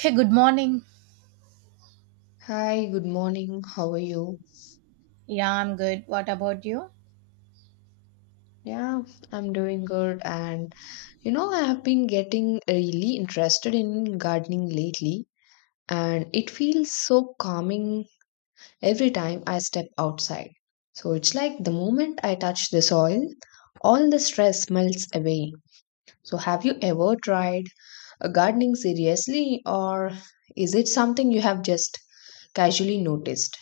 Hey, good morning. Hi, good morning. How are you? Yeah, I'm good. What about you? Yeah, I'm doing good. And you know, I have been getting really interested in gardening lately, and it feels so calming every time I step outside. So it's like the moment I touch the soil, all the stress melts away. So, have you ever tried gardening seriously, or is it something you have just casually noticed?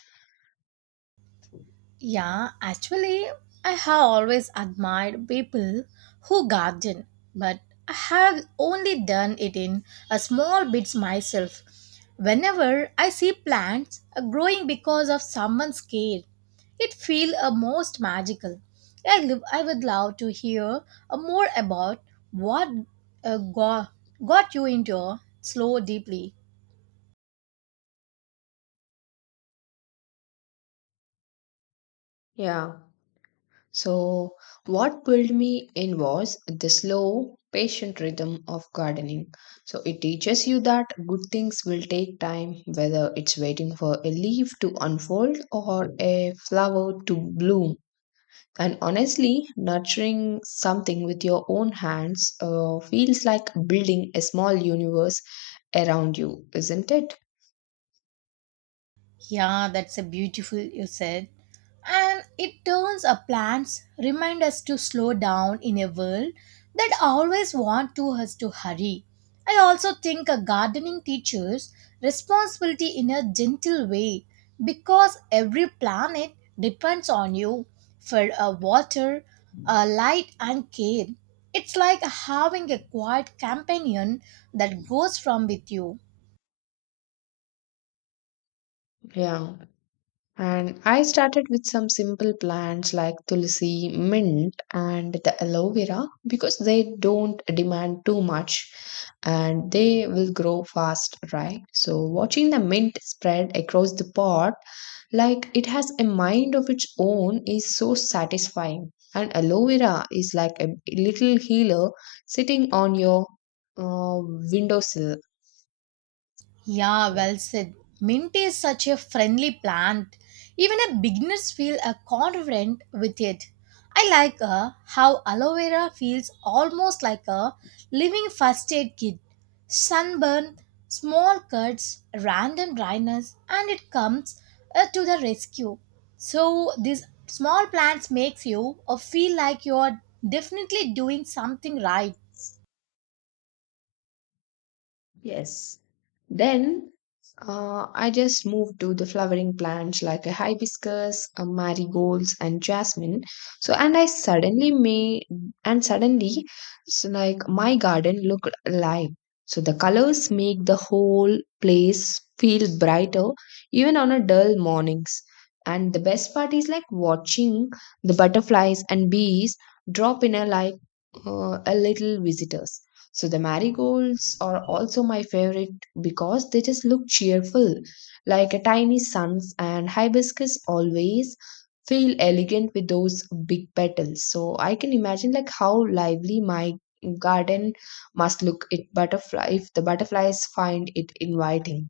Yeah, actually, I have always admired people who garden, but I have only done it in a small bits myself. Whenever I see plants growing because of someone's care, it feels a most magical. I would love to hear more about what uh, got, got you into slow deeply. Yeah. So, what pulled me in was the slow, patient rhythm of gardening. So, it teaches you that good things will take time, whether it's waiting for a leaf to unfold or a flower to bloom. And honestly, nurturing something with your own hands feels like building a small universe around you, isn't it? Yeah, that's a beautiful you said. And it turns our plans remind us to slow down in a world that always want to us to hurry. I also think a gardening teaches responsibility in a gentle way because every planet depends on you for a water, a light and care. It's like having a quiet companion that goes from with you. Yeah. And I started with some simple plants like tulsi, mint, and the aloe vera because they don't demand too much and they will grow fast, right? So, watching the mint spread across the pot like it has a mind of its own is so satisfying. And aloe vera is like a little healer sitting on your uh, windowsill. Yeah, well said. Mint is such a friendly plant. Even a beginners feel confident with it. I like how aloe vera feels almost like a living first aid kit. Sunburn, small cuts, random dryness, and it comes to the rescue. So these small plants makes you feel like you are definitely doing something right. Yes. Then I just moved to the flowering plants like a hibiscus, a marigolds, and jasmine. So, and I suddenly made, and suddenly, so like my garden looked alive. So the colors make the whole place feel brighter, even on a dull mornings. And the best part is like watching the butterflies and bees drop in a like a little visitors. So the marigolds are also my favorite because they just look cheerful, like a tiny suns, and hibiscus always feel elegant with those big petals. So I can imagine like how lively my garden must look it butterfly if the butterflies find it inviting.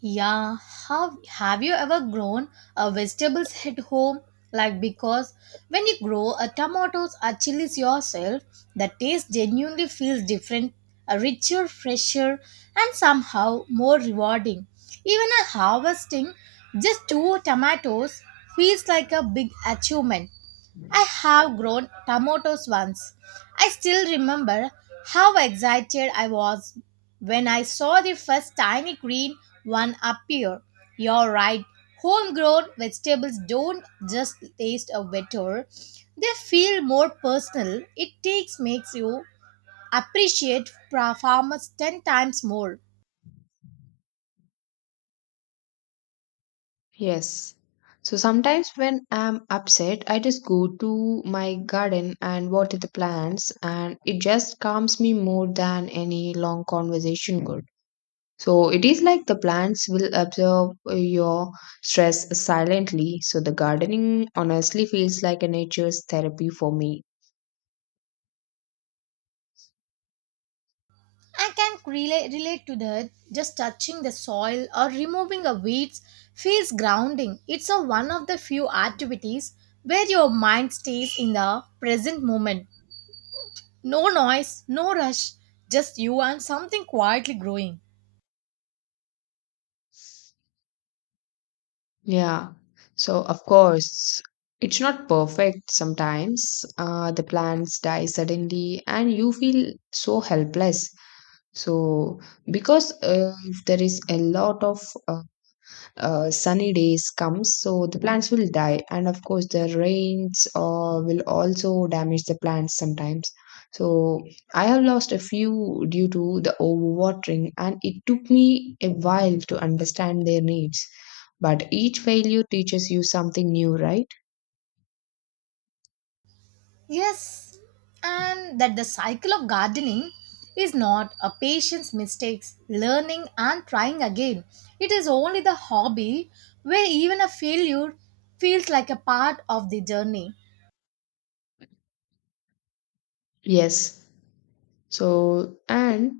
Yeah, have you ever grown a vegetables at home? Like because when you grow a tomatoes or chilies yourself, the taste genuinely feels different, a richer, fresher, and somehow more rewarding. Even a harvesting just two tomatoes feels like a big achievement. I have grown tomatoes once. I still remember how excited I was when I saw the first tiny green one appear. You're right, homegrown vegetables don't just taste better, they feel more personal. It takes makes you appreciate farmers 10 times more. Yes. So sometimes when I'm upset, I just go to my garden and water the plants, and it just calms me more than any long conversation could. So it is like the plants will absorb your stress silently. So the gardening honestly feels like a nature's therapy for me. I can relate to that. Just touching the soil or removing a weeds feels grounding. It's a one of the few activities where your mind stays in the present moment. No noise, no rush, just you and something quietly growing. Yeah. So of course, it's not perfect sometimes. The plants die suddenly and you feel so helpless. So because there is a lot of uh, sunny days comes so the plants will die and of course the rains will also damage the plants sometimes, so I have lost a few due to the overwatering and it took me a while to understand their needs, but each failure teaches you something new, right? Yes, and that the cycle of gardening is not a patient's mistakes, learning and trying again. It is only the hobby where even a failure feels like a part of the journey. Yes. So and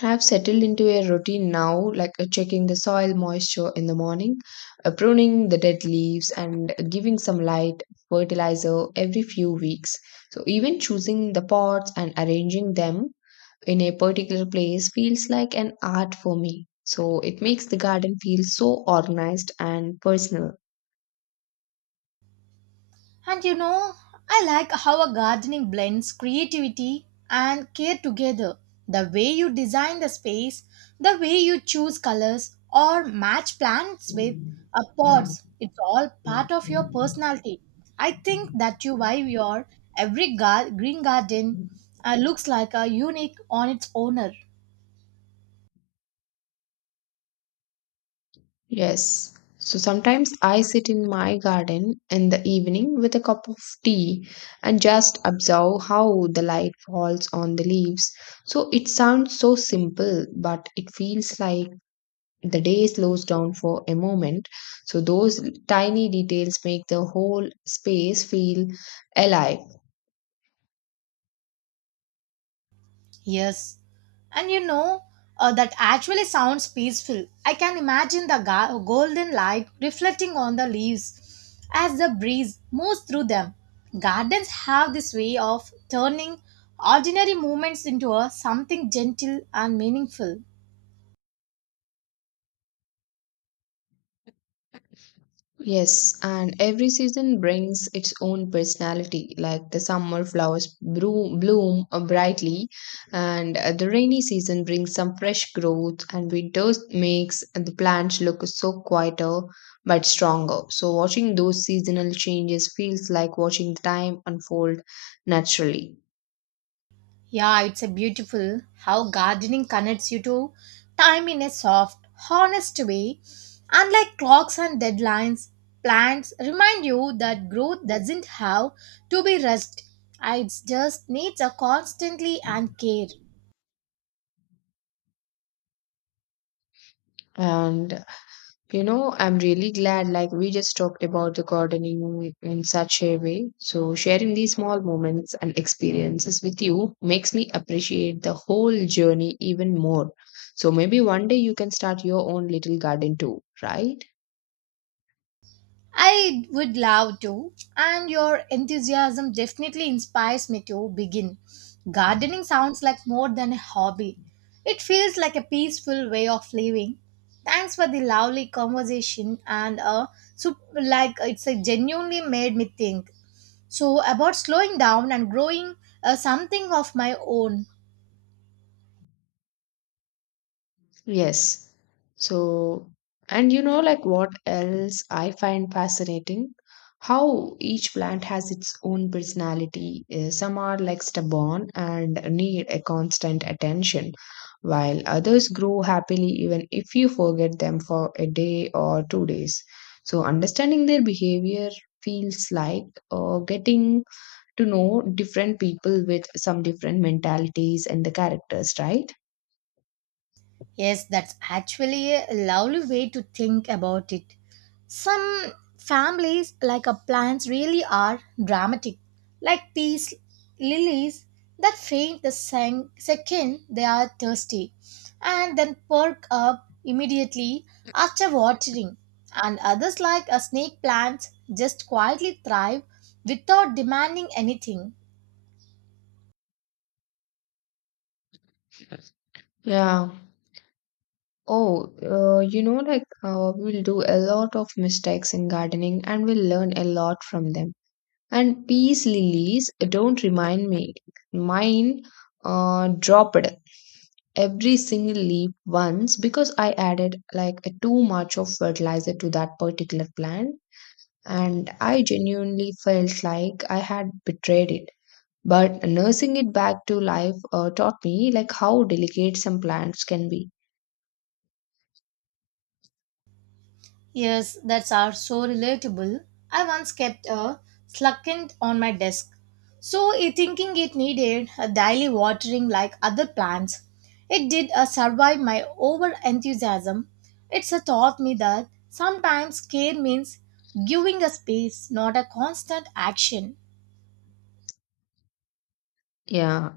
have settled into a routine now, like checking the soil moisture in the morning, pruning the dead leaves, and giving some light fertilizer every few weeks. So, even choosing the pots and arranging them in a particular place feels like an art for me. So, it makes the garden feel so organized and personal. And you know, I like how a gardening blends creativity and care together. The way you design the space, the way you choose colors or match plants with a pots, it's all part of your personality. I think that you why your every green garden looks like a unique on its owner. Yes. So sometimes I sit in my garden in the evening with a cup of tea and just observe how the light falls on the leaves. So it sounds so simple, but it feels like the day slows down for a moment. So those tiny details make the whole space feel alive. Yes. And you know, that actually sounds peaceful. I can imagine the golden light reflecting on the leaves as the breeze moves through them. Gardens have this way of turning ordinary moments into a something gentle and meaningful. Yes, and every season brings its own personality. Like the summer flowers bloom brightly, and the rainy season brings some fresh growth, and winter makes the plants look so quieter but stronger. So, watching those seasonal changes feels like watching the time unfold naturally. Yeah, it's a beautiful how gardening connects you to time in a soft, honest way. Unlike clocks and deadlines, plants remind you that growth doesn't have to be rushed. It just needs a constantly and care. And you know, I'm really glad like we just talked about the gardening in such a way. So sharing these small moments and experiences with you makes me appreciate the whole journey even more. So maybe one day you can start your own little garden too, right? I would love to, and your enthusiasm definitely inspires me to begin. Gardening sounds like more than a hobby, it feels like a peaceful way of living. Thanks for the lovely conversation, and sup- like it's genuinely made me think. So, about slowing down and growing something of my own. Yes. So, and you know, like what else I find fascinating? How each plant has its own personality. Some are like stubborn and need a constant attention, while others grow happily even if you forget them for a day or two days. So, understanding their behavior feels like getting to know different people with some different mentalities and the characters, right? Yes, that's actually a lovely way to think about it. Some families, like our plants, really are dramatic, like these lilies that faint the second they are thirsty and then perk up immediately after watering. And others, like a snake plants, just quietly thrive without demanding anything. Yeah. Oh, you know, like we'll do a lot of mistakes in gardening and we'll learn a lot from them. And peace lilies, don't remind me, mine dropped every single leaf once because I added like too much of fertilizer to that particular plant. And I genuinely felt like I had betrayed it. But nursing it back to life taught me like how delicate some plants can be. Yes, that's are so relatable. I once kept a succulent on my desk, so it thinking it needed a daily watering like other plants. It did survive my over enthusiasm. It's taught me that sometimes care means giving a space, not a constant action. Yeah,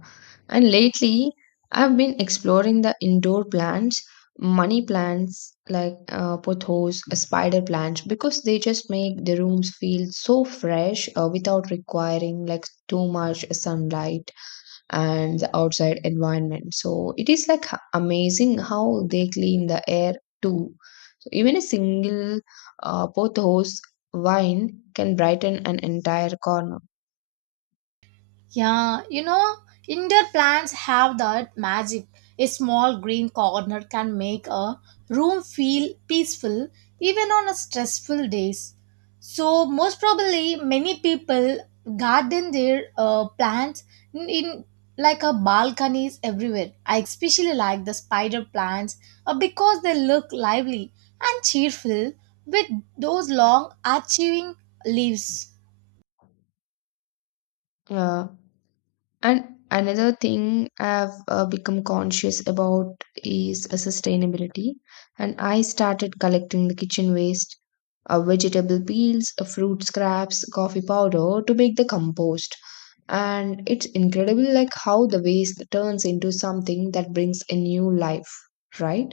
and lately I've been exploring the indoor plants, money plants like pothos, spider plants, because they just make the rooms feel so fresh without requiring like too much sunlight and the outside environment. So it is like amazing how they clean the air too. So even a single pothos vine can brighten an entire corner. Yeah, you know, indoor plants have that magic. A small green corner can make a room feel peaceful even on a stressful days. So most probably many people garden their plants in like a balconies everywhere. I especially like the spider plants because they look lively and cheerful with those long arching leaves. Yeah. And another thing I've become conscious about is sustainability. And I started collecting the kitchen waste, vegetable peels, fruit scraps, coffee powder to make the compost. And it's incredible like how the waste turns into something that brings a new life, right?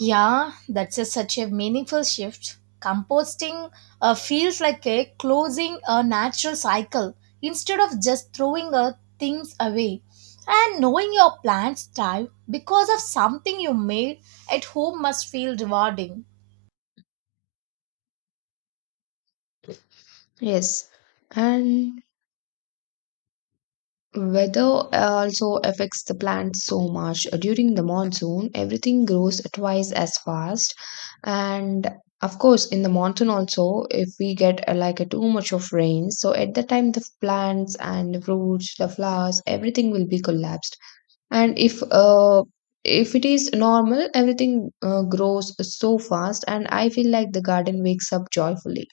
Yeah, that's a, such a meaningful shift. Composting feels like a closing a natural cycle instead of just throwing things away. And knowing your plants thrive because of something you made at home must feel rewarding. Yes. And weather also affects the plants so much. During the monsoon, everything grows twice as fast. And of course, in the monsoon also, if we get like a too much of rain, so at that time the plants and the fruits, the flowers, everything will be collapsed. And if it is normal, everything grows so fast, and I feel like the garden wakes up joyfully.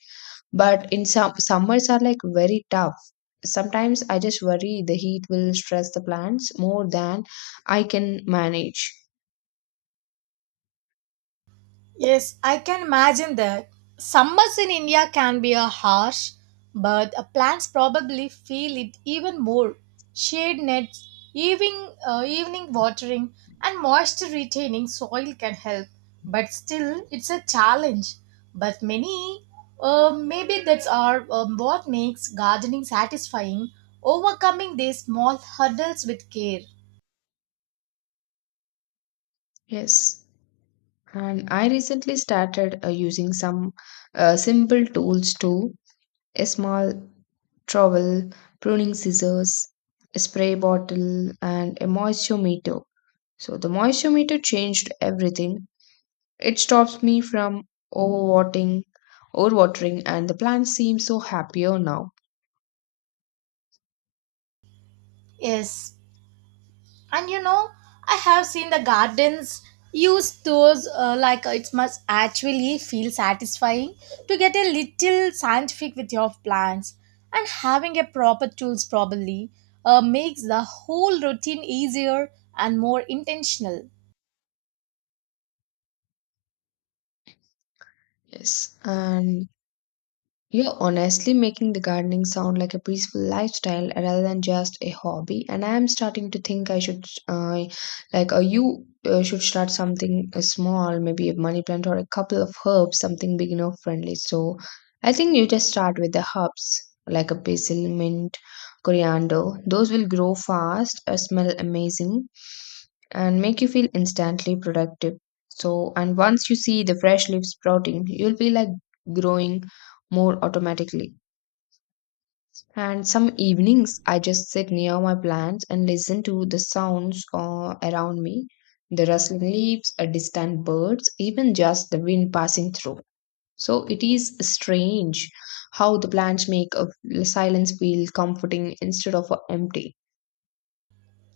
But in some summers are like very tough. Sometimes I just worry the heat will stress the plants more than I can manage. Yes, I can imagine that. Summers in India can be a harsh, but plants probably feel it even more. Shade nets, evening watering, and moisture retaining soil can help, but still, it's a challenge. But many, maybe that's our, what makes gardening satisfying, overcoming these small hurdles with care. Yes. And I recently started using some simple tools too. A small trowel, pruning scissors, a spray bottle, and a moisture. So the moisture meter changed everything. It stops me from overwatering, overwatering, and the plants seem so happier now. Yes, and you know, I have seen the gardens use those it must actually feel satisfying to get a little scientific with your plants and having a proper tools probably makes the whole routine easier and more intentional. Yes, and you're honestly making the gardening sound like a peaceful lifestyle rather than just a hobby, and I'm starting to think I should, like, you should start something small, maybe a money plant or a couple of herbs, something beginner friendly. So, I think you just start with the herbs like a basil, mint, coriander. Those will grow fast, smell amazing, and make you feel instantly productive. So, and once you see the fresh leaves sprouting, you'll be like growing more automatically. And some evenings, I just sit near my plants and listen to the sounds around me, the rustling leaves, a distant birds, even just the wind passing through. So it is strange how the plants make a silence feel comforting instead of empty.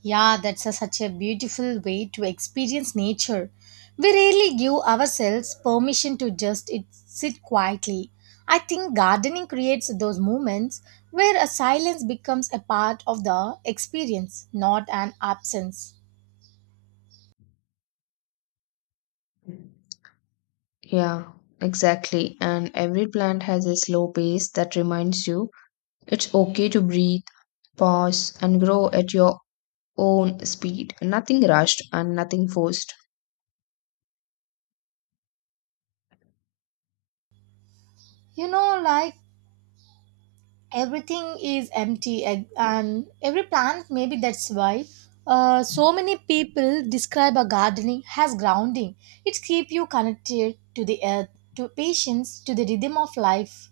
Yeah, that's a such a beautiful way to experience nature. We rarely give ourselves permission to sit quietly. I think gardening creates those moments where a silence becomes a part of the experience, not an absence. Yeah, exactly. And every plant has a slow pace that reminds you it's okay to breathe, pause, and grow at your own speed. Nothing rushed and nothing forced. You know, like everything is empty and every plant maybe that's why so many people describe a gardening as grounding. It keeps you connected to the earth, to patience, to the rhythm of life.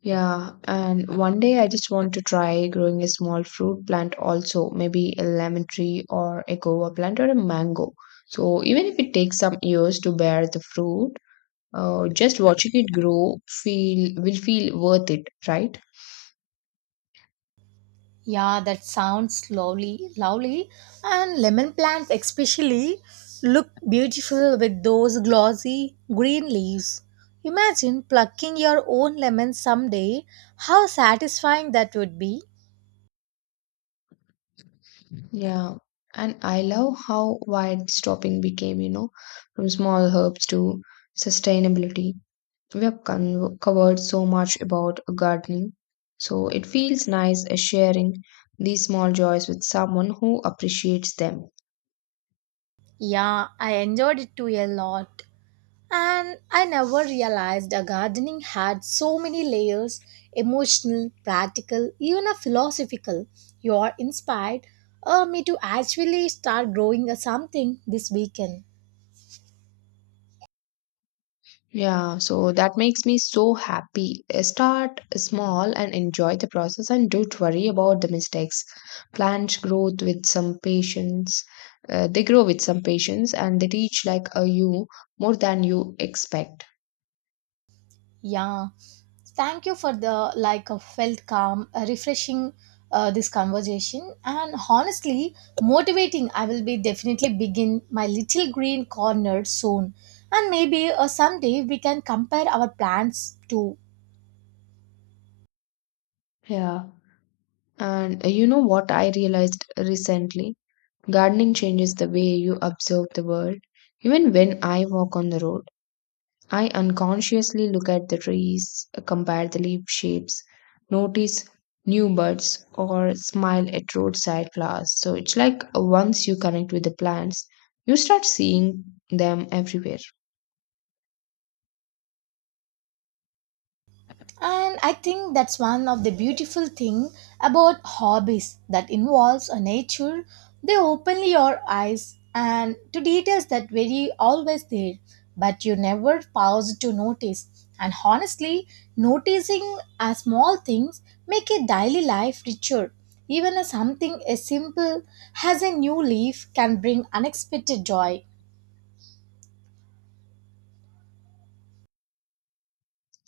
Yeah, and one day I just want to try growing a small fruit plant also, maybe a lemon tree or a guava plant or a mango. So even if it takes some years to bear the fruit, just watching it grow feel will feel worth it, right? Yeah, that sounds lovely. And lemon plants especially look beautiful with those glossy green leaves. Imagine plucking your own lemon someday, how satisfying that would be. Yeah. And I love how wide stopping became, you know, from small herbs to sustainability. We have covered so much about gardening, so it feels nice sharing these small joys with someone who appreciates them. Yeah, I enjoyed it too a lot. And I never realized a gardening had so many layers, emotional, practical, even a philosophical. You are inspired me to actually start growing a something this weekend. Yeah, so that makes me so happy. Start small and enjoy the process, and don't worry about the mistakes. Plants grow with some patience. And they teach like a you more than you expect. Yeah. Thank you for the like a felt calm, refreshing this conversation and honestly motivating. I will be definitely begin my little green corner soon and maybe someday we can compare our plans too. Yeah. And you know what I realized recently? Gardening changes the way you observe the world. Even when I walk on the road, I unconsciously look at the trees, compare the leaf shapes, notice new buds, or smile at roadside flowers. So it's like once you connect with the plants, you start seeing them everywhere. And I think that's one of the beautiful thing about hobbies that involves a nature. They open your eyes and to details that were always there, but you never pause to notice. And honestly, noticing a small things make a daily life richer. Even a something as simple as a new leaf can bring unexpected joy.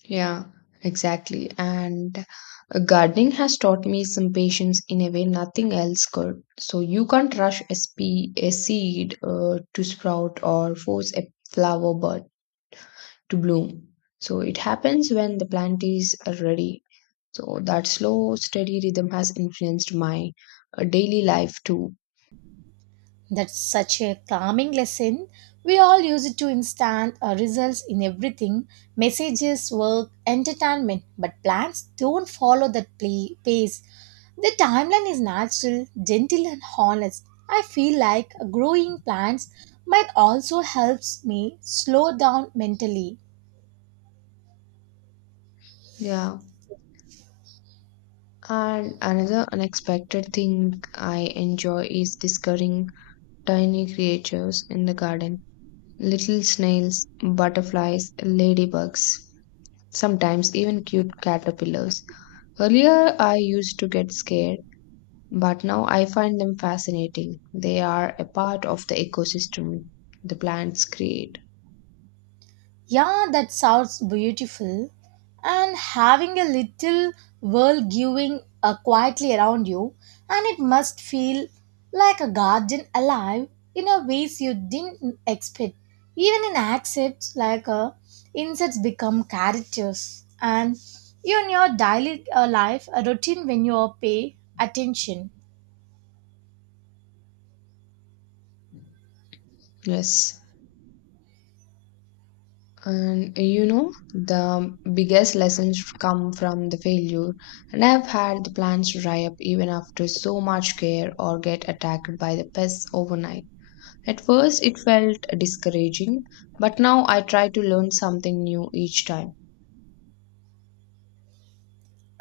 Yeah, exactly. And gardening has taught me some patience in a way nothing else could. So you can't rush a seed to sprout or force a flower bud to bloom. So it happens when the plant is ready. So that slow, steady rhythm has influenced my daily life too. That's such a calming lesson. We all use it to instant results in everything, messages, work, entertainment, but plans don't follow that pace. The timeline is natural, gentle, and honest. I feel like growing plants might also helps me slow down mentally. Yeah. And another unexpected thing I enjoy is discovering tiny creatures in the garden. Little snails, butterflies, ladybugs, sometimes even cute caterpillars. Earlier, I used to get scared, but now I find them fascinating. They are a part of the ecosystem the plants create. Yeah, that sounds beautiful. And having a little world giving quietly around you, and it must feel like a garden alive in a ways you didn't expect. Even in accents, like insects become characters, and even your daily life a routine when you pay attention. Yes. And you know, the biggest lessons come from the failure. And I've had the plants dry up even after so much care or get attacked by the pests overnight. At first, it felt discouraging, but now I try to learn something new each time.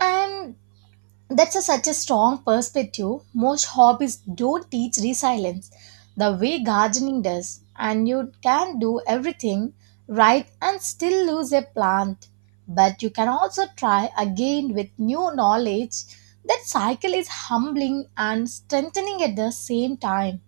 And that's a such a strong perspective. Most hobbies don't teach resilience the way gardening does, and you can do everything right and still lose a plant. But you can also try again with new knowledge. That cycle is humbling and strengthening at the same time.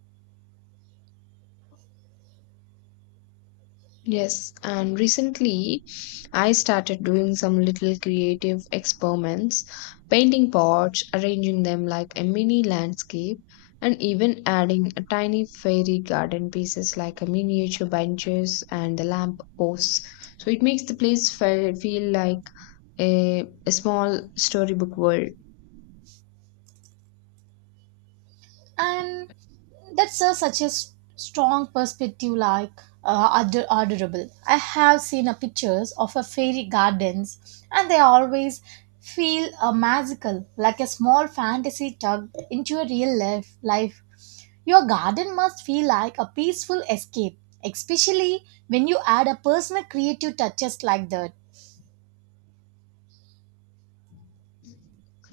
Yes, and recently I started doing some little creative experiments, painting pots, arranging them like a mini landscape, and even adding a tiny fairy garden pieces like a miniature benches and the lamp posts. So it makes the place feel like a small storybook world. And that's a such a strong perspective, like adorable. I have seen pictures of a fairy gardens, and they always feel magical, like a small fantasy tugged into a real life. Life, your garden must feel like a peaceful escape, especially when you add a personal creative touches like that.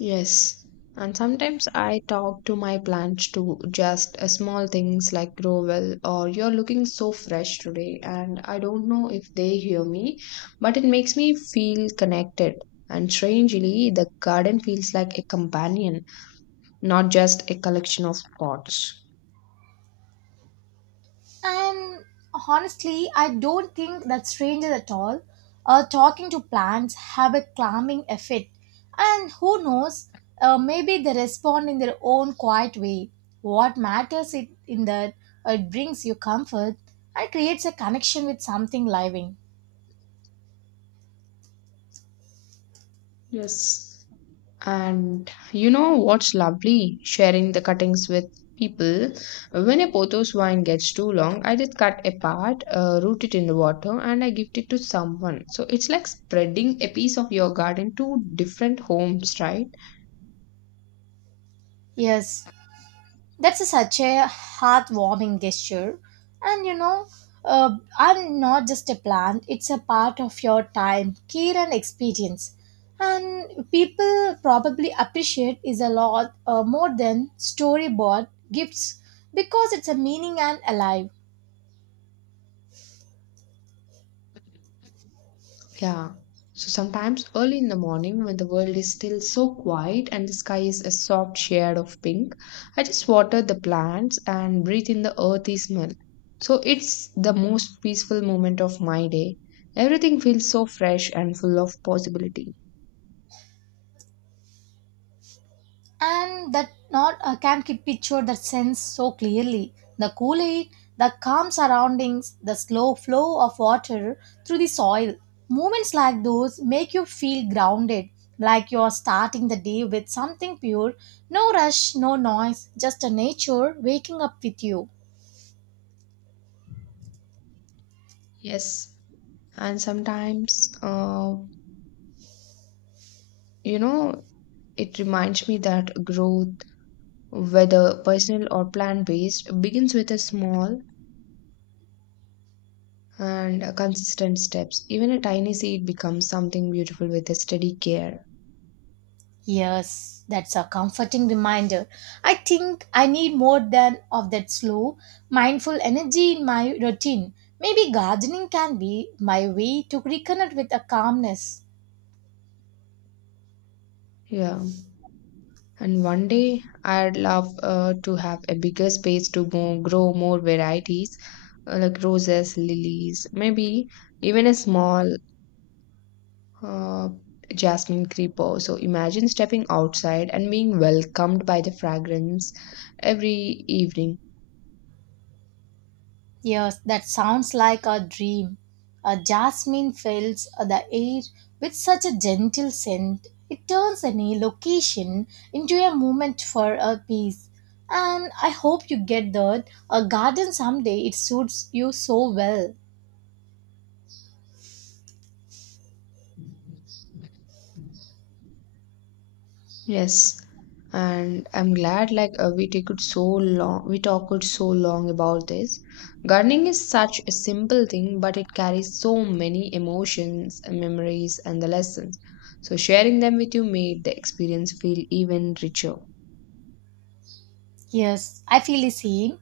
Yes. And sometimes I talk to my plants too, just small things like grow well or you're looking so fresh today. And I don't know if they hear me, but it makes me feel connected. And strangely, the garden feels like a companion, not just a collection of pots. And honestly, I don't think that's strange at all. Talking to plants have a calming effect, and who knows, maybe they respond in their own quiet way. What matters is in that it brings you comfort and creates a connection with something living. Yes. And you know what's lovely? Sharing the cuttings with people. When a Portos wine gets too long, I just cut a part, root it in the water, and I gift it to someone. So it's like spreading a piece of your garden to different homes, right? Yes, that's a such a heartwarming gesture. And you know, I'm not just a plant, it's a part of your time care and experience, and people probably appreciate is a lot more than storyboard gifts because it's a meaning and alive. Yeah. So sometimes early in the morning, when the world is still so quiet and the sky is a soft shade of pink, I just water the plants and breathe in the earthy smell. So it's the most peaceful moment of my day. Everything feels so fresh and full of possibility. And that not, I can't keep picture that sense so clearly. The cool air, the calm surroundings, the slow flow of water through the soil. Moments like those make you feel grounded, like you're starting the day with something pure. No rush, no noise, just a nature waking up with you. Yes. And sometimes, you know, it reminds me that growth, whether personal or plant based, begins with a small and consistent steps. Even a tiny seed becomes something beautiful with a steady care. Yes, that's a comforting reminder. I think I need more than of that slow, mindful energy in my routine. Maybe gardening can be my way to reconnect with a calmness. Yeah. And one day I'd love to have a bigger space to grow more varieties like roses, lilies, maybe even a small uh, jasmine creeper. So imagine stepping outside and being welcomed by the fragrance every evening. Yes, that sounds like a dream. A jasmine fills the air with such a gentle scent. It turns any location into a moment for a peace. And I hope you get that. A garden someday it suits you so well. Yes, and I'm glad like we talked so long about this. Gardening is such a simple thing, but it carries so many emotions, memories, and the lessons. So sharing them with you made the experience feel even richer. Yes, I feel the same.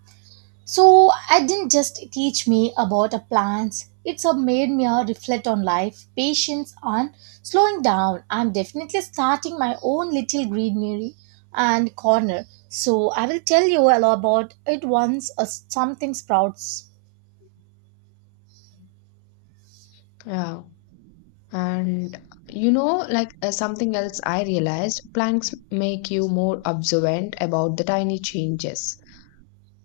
So I didn't just teach me about a plants. It's a made me a reflect on life, patience, and slowing down. I'm definitely starting my own little greenery and corner. So I will tell you all about it once something sprouts. Yeah, and you know, like something else I realized, plants make you more observant about the tiny changes.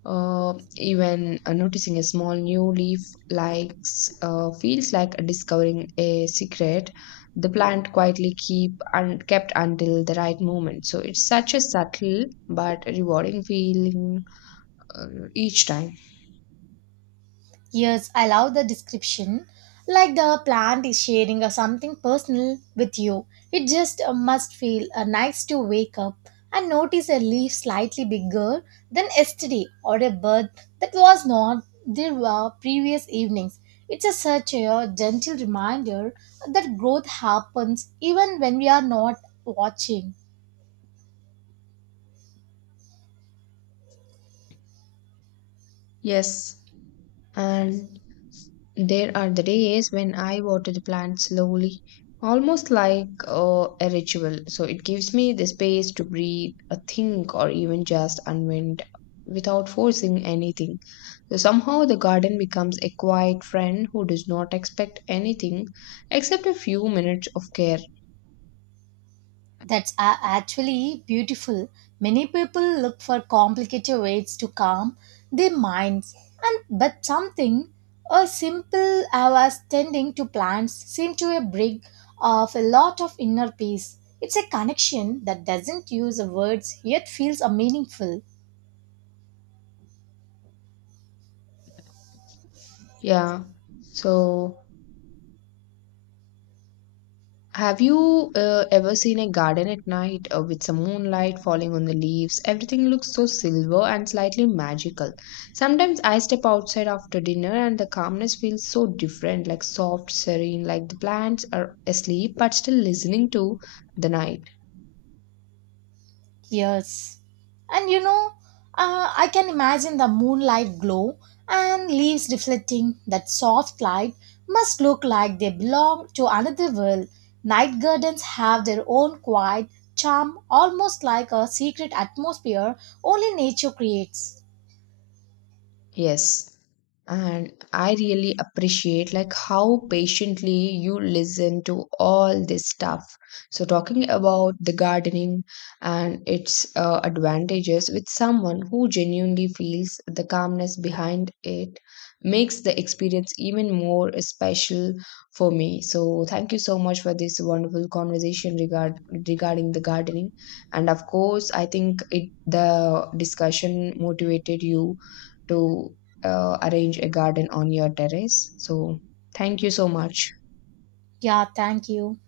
Even noticing a small new leaf likes feels like discovering a secret the plant quietly keep and kept until the right moment. So it's such a subtle but rewarding feeling, uh, each time. Yes, I love the description. Like the plant is sharing something personal with you. It just must feel nice to wake up and notice a leaf slightly bigger than yesterday or a bird that was not there were previous evenings. It's a such a gentle reminder that growth happens even when we are not watching. Yes. And there are the days when I water the plant slowly, almost like a ritual. So it gives me the space to breathe, think, or even just unwind without forcing anything. So, somehow, the garden becomes a quiet friend who does not expect anything except a few minutes of care. That's a actually beautiful. Many people look for complicated ways to calm their minds, and but something as simple as tending to plants seem to a bring of a lot of inner peace. It's a connection that doesn't use words yet feels a meaningful. Yeah. So, have you ever seen a garden at night with some moonlight falling on the leaves? Everything looks so silver and slightly magical. Sometimes I step outside after dinner and the calmness feels so different, like soft, serene, like the plants are asleep but still listening to the night. Yes. And you know, I can imagine the moonlight glow and leaves reflecting that soft light must look like they belong to another world. Night gardens have their own quiet charm, almost like a secret atmosphere only nature creates. Yes. And I really appreciate like how patiently you listen to all this stuff. So talking about the gardening and its advantages with someone who genuinely feels the calmness behind it makes the experience even more special for me. So thank you so much for this wonderful conversation regarding the gardening. And of course, I think it the discussion motivated you to arrange a garden on your terrace. So, thank you so much. Yeah, thank you.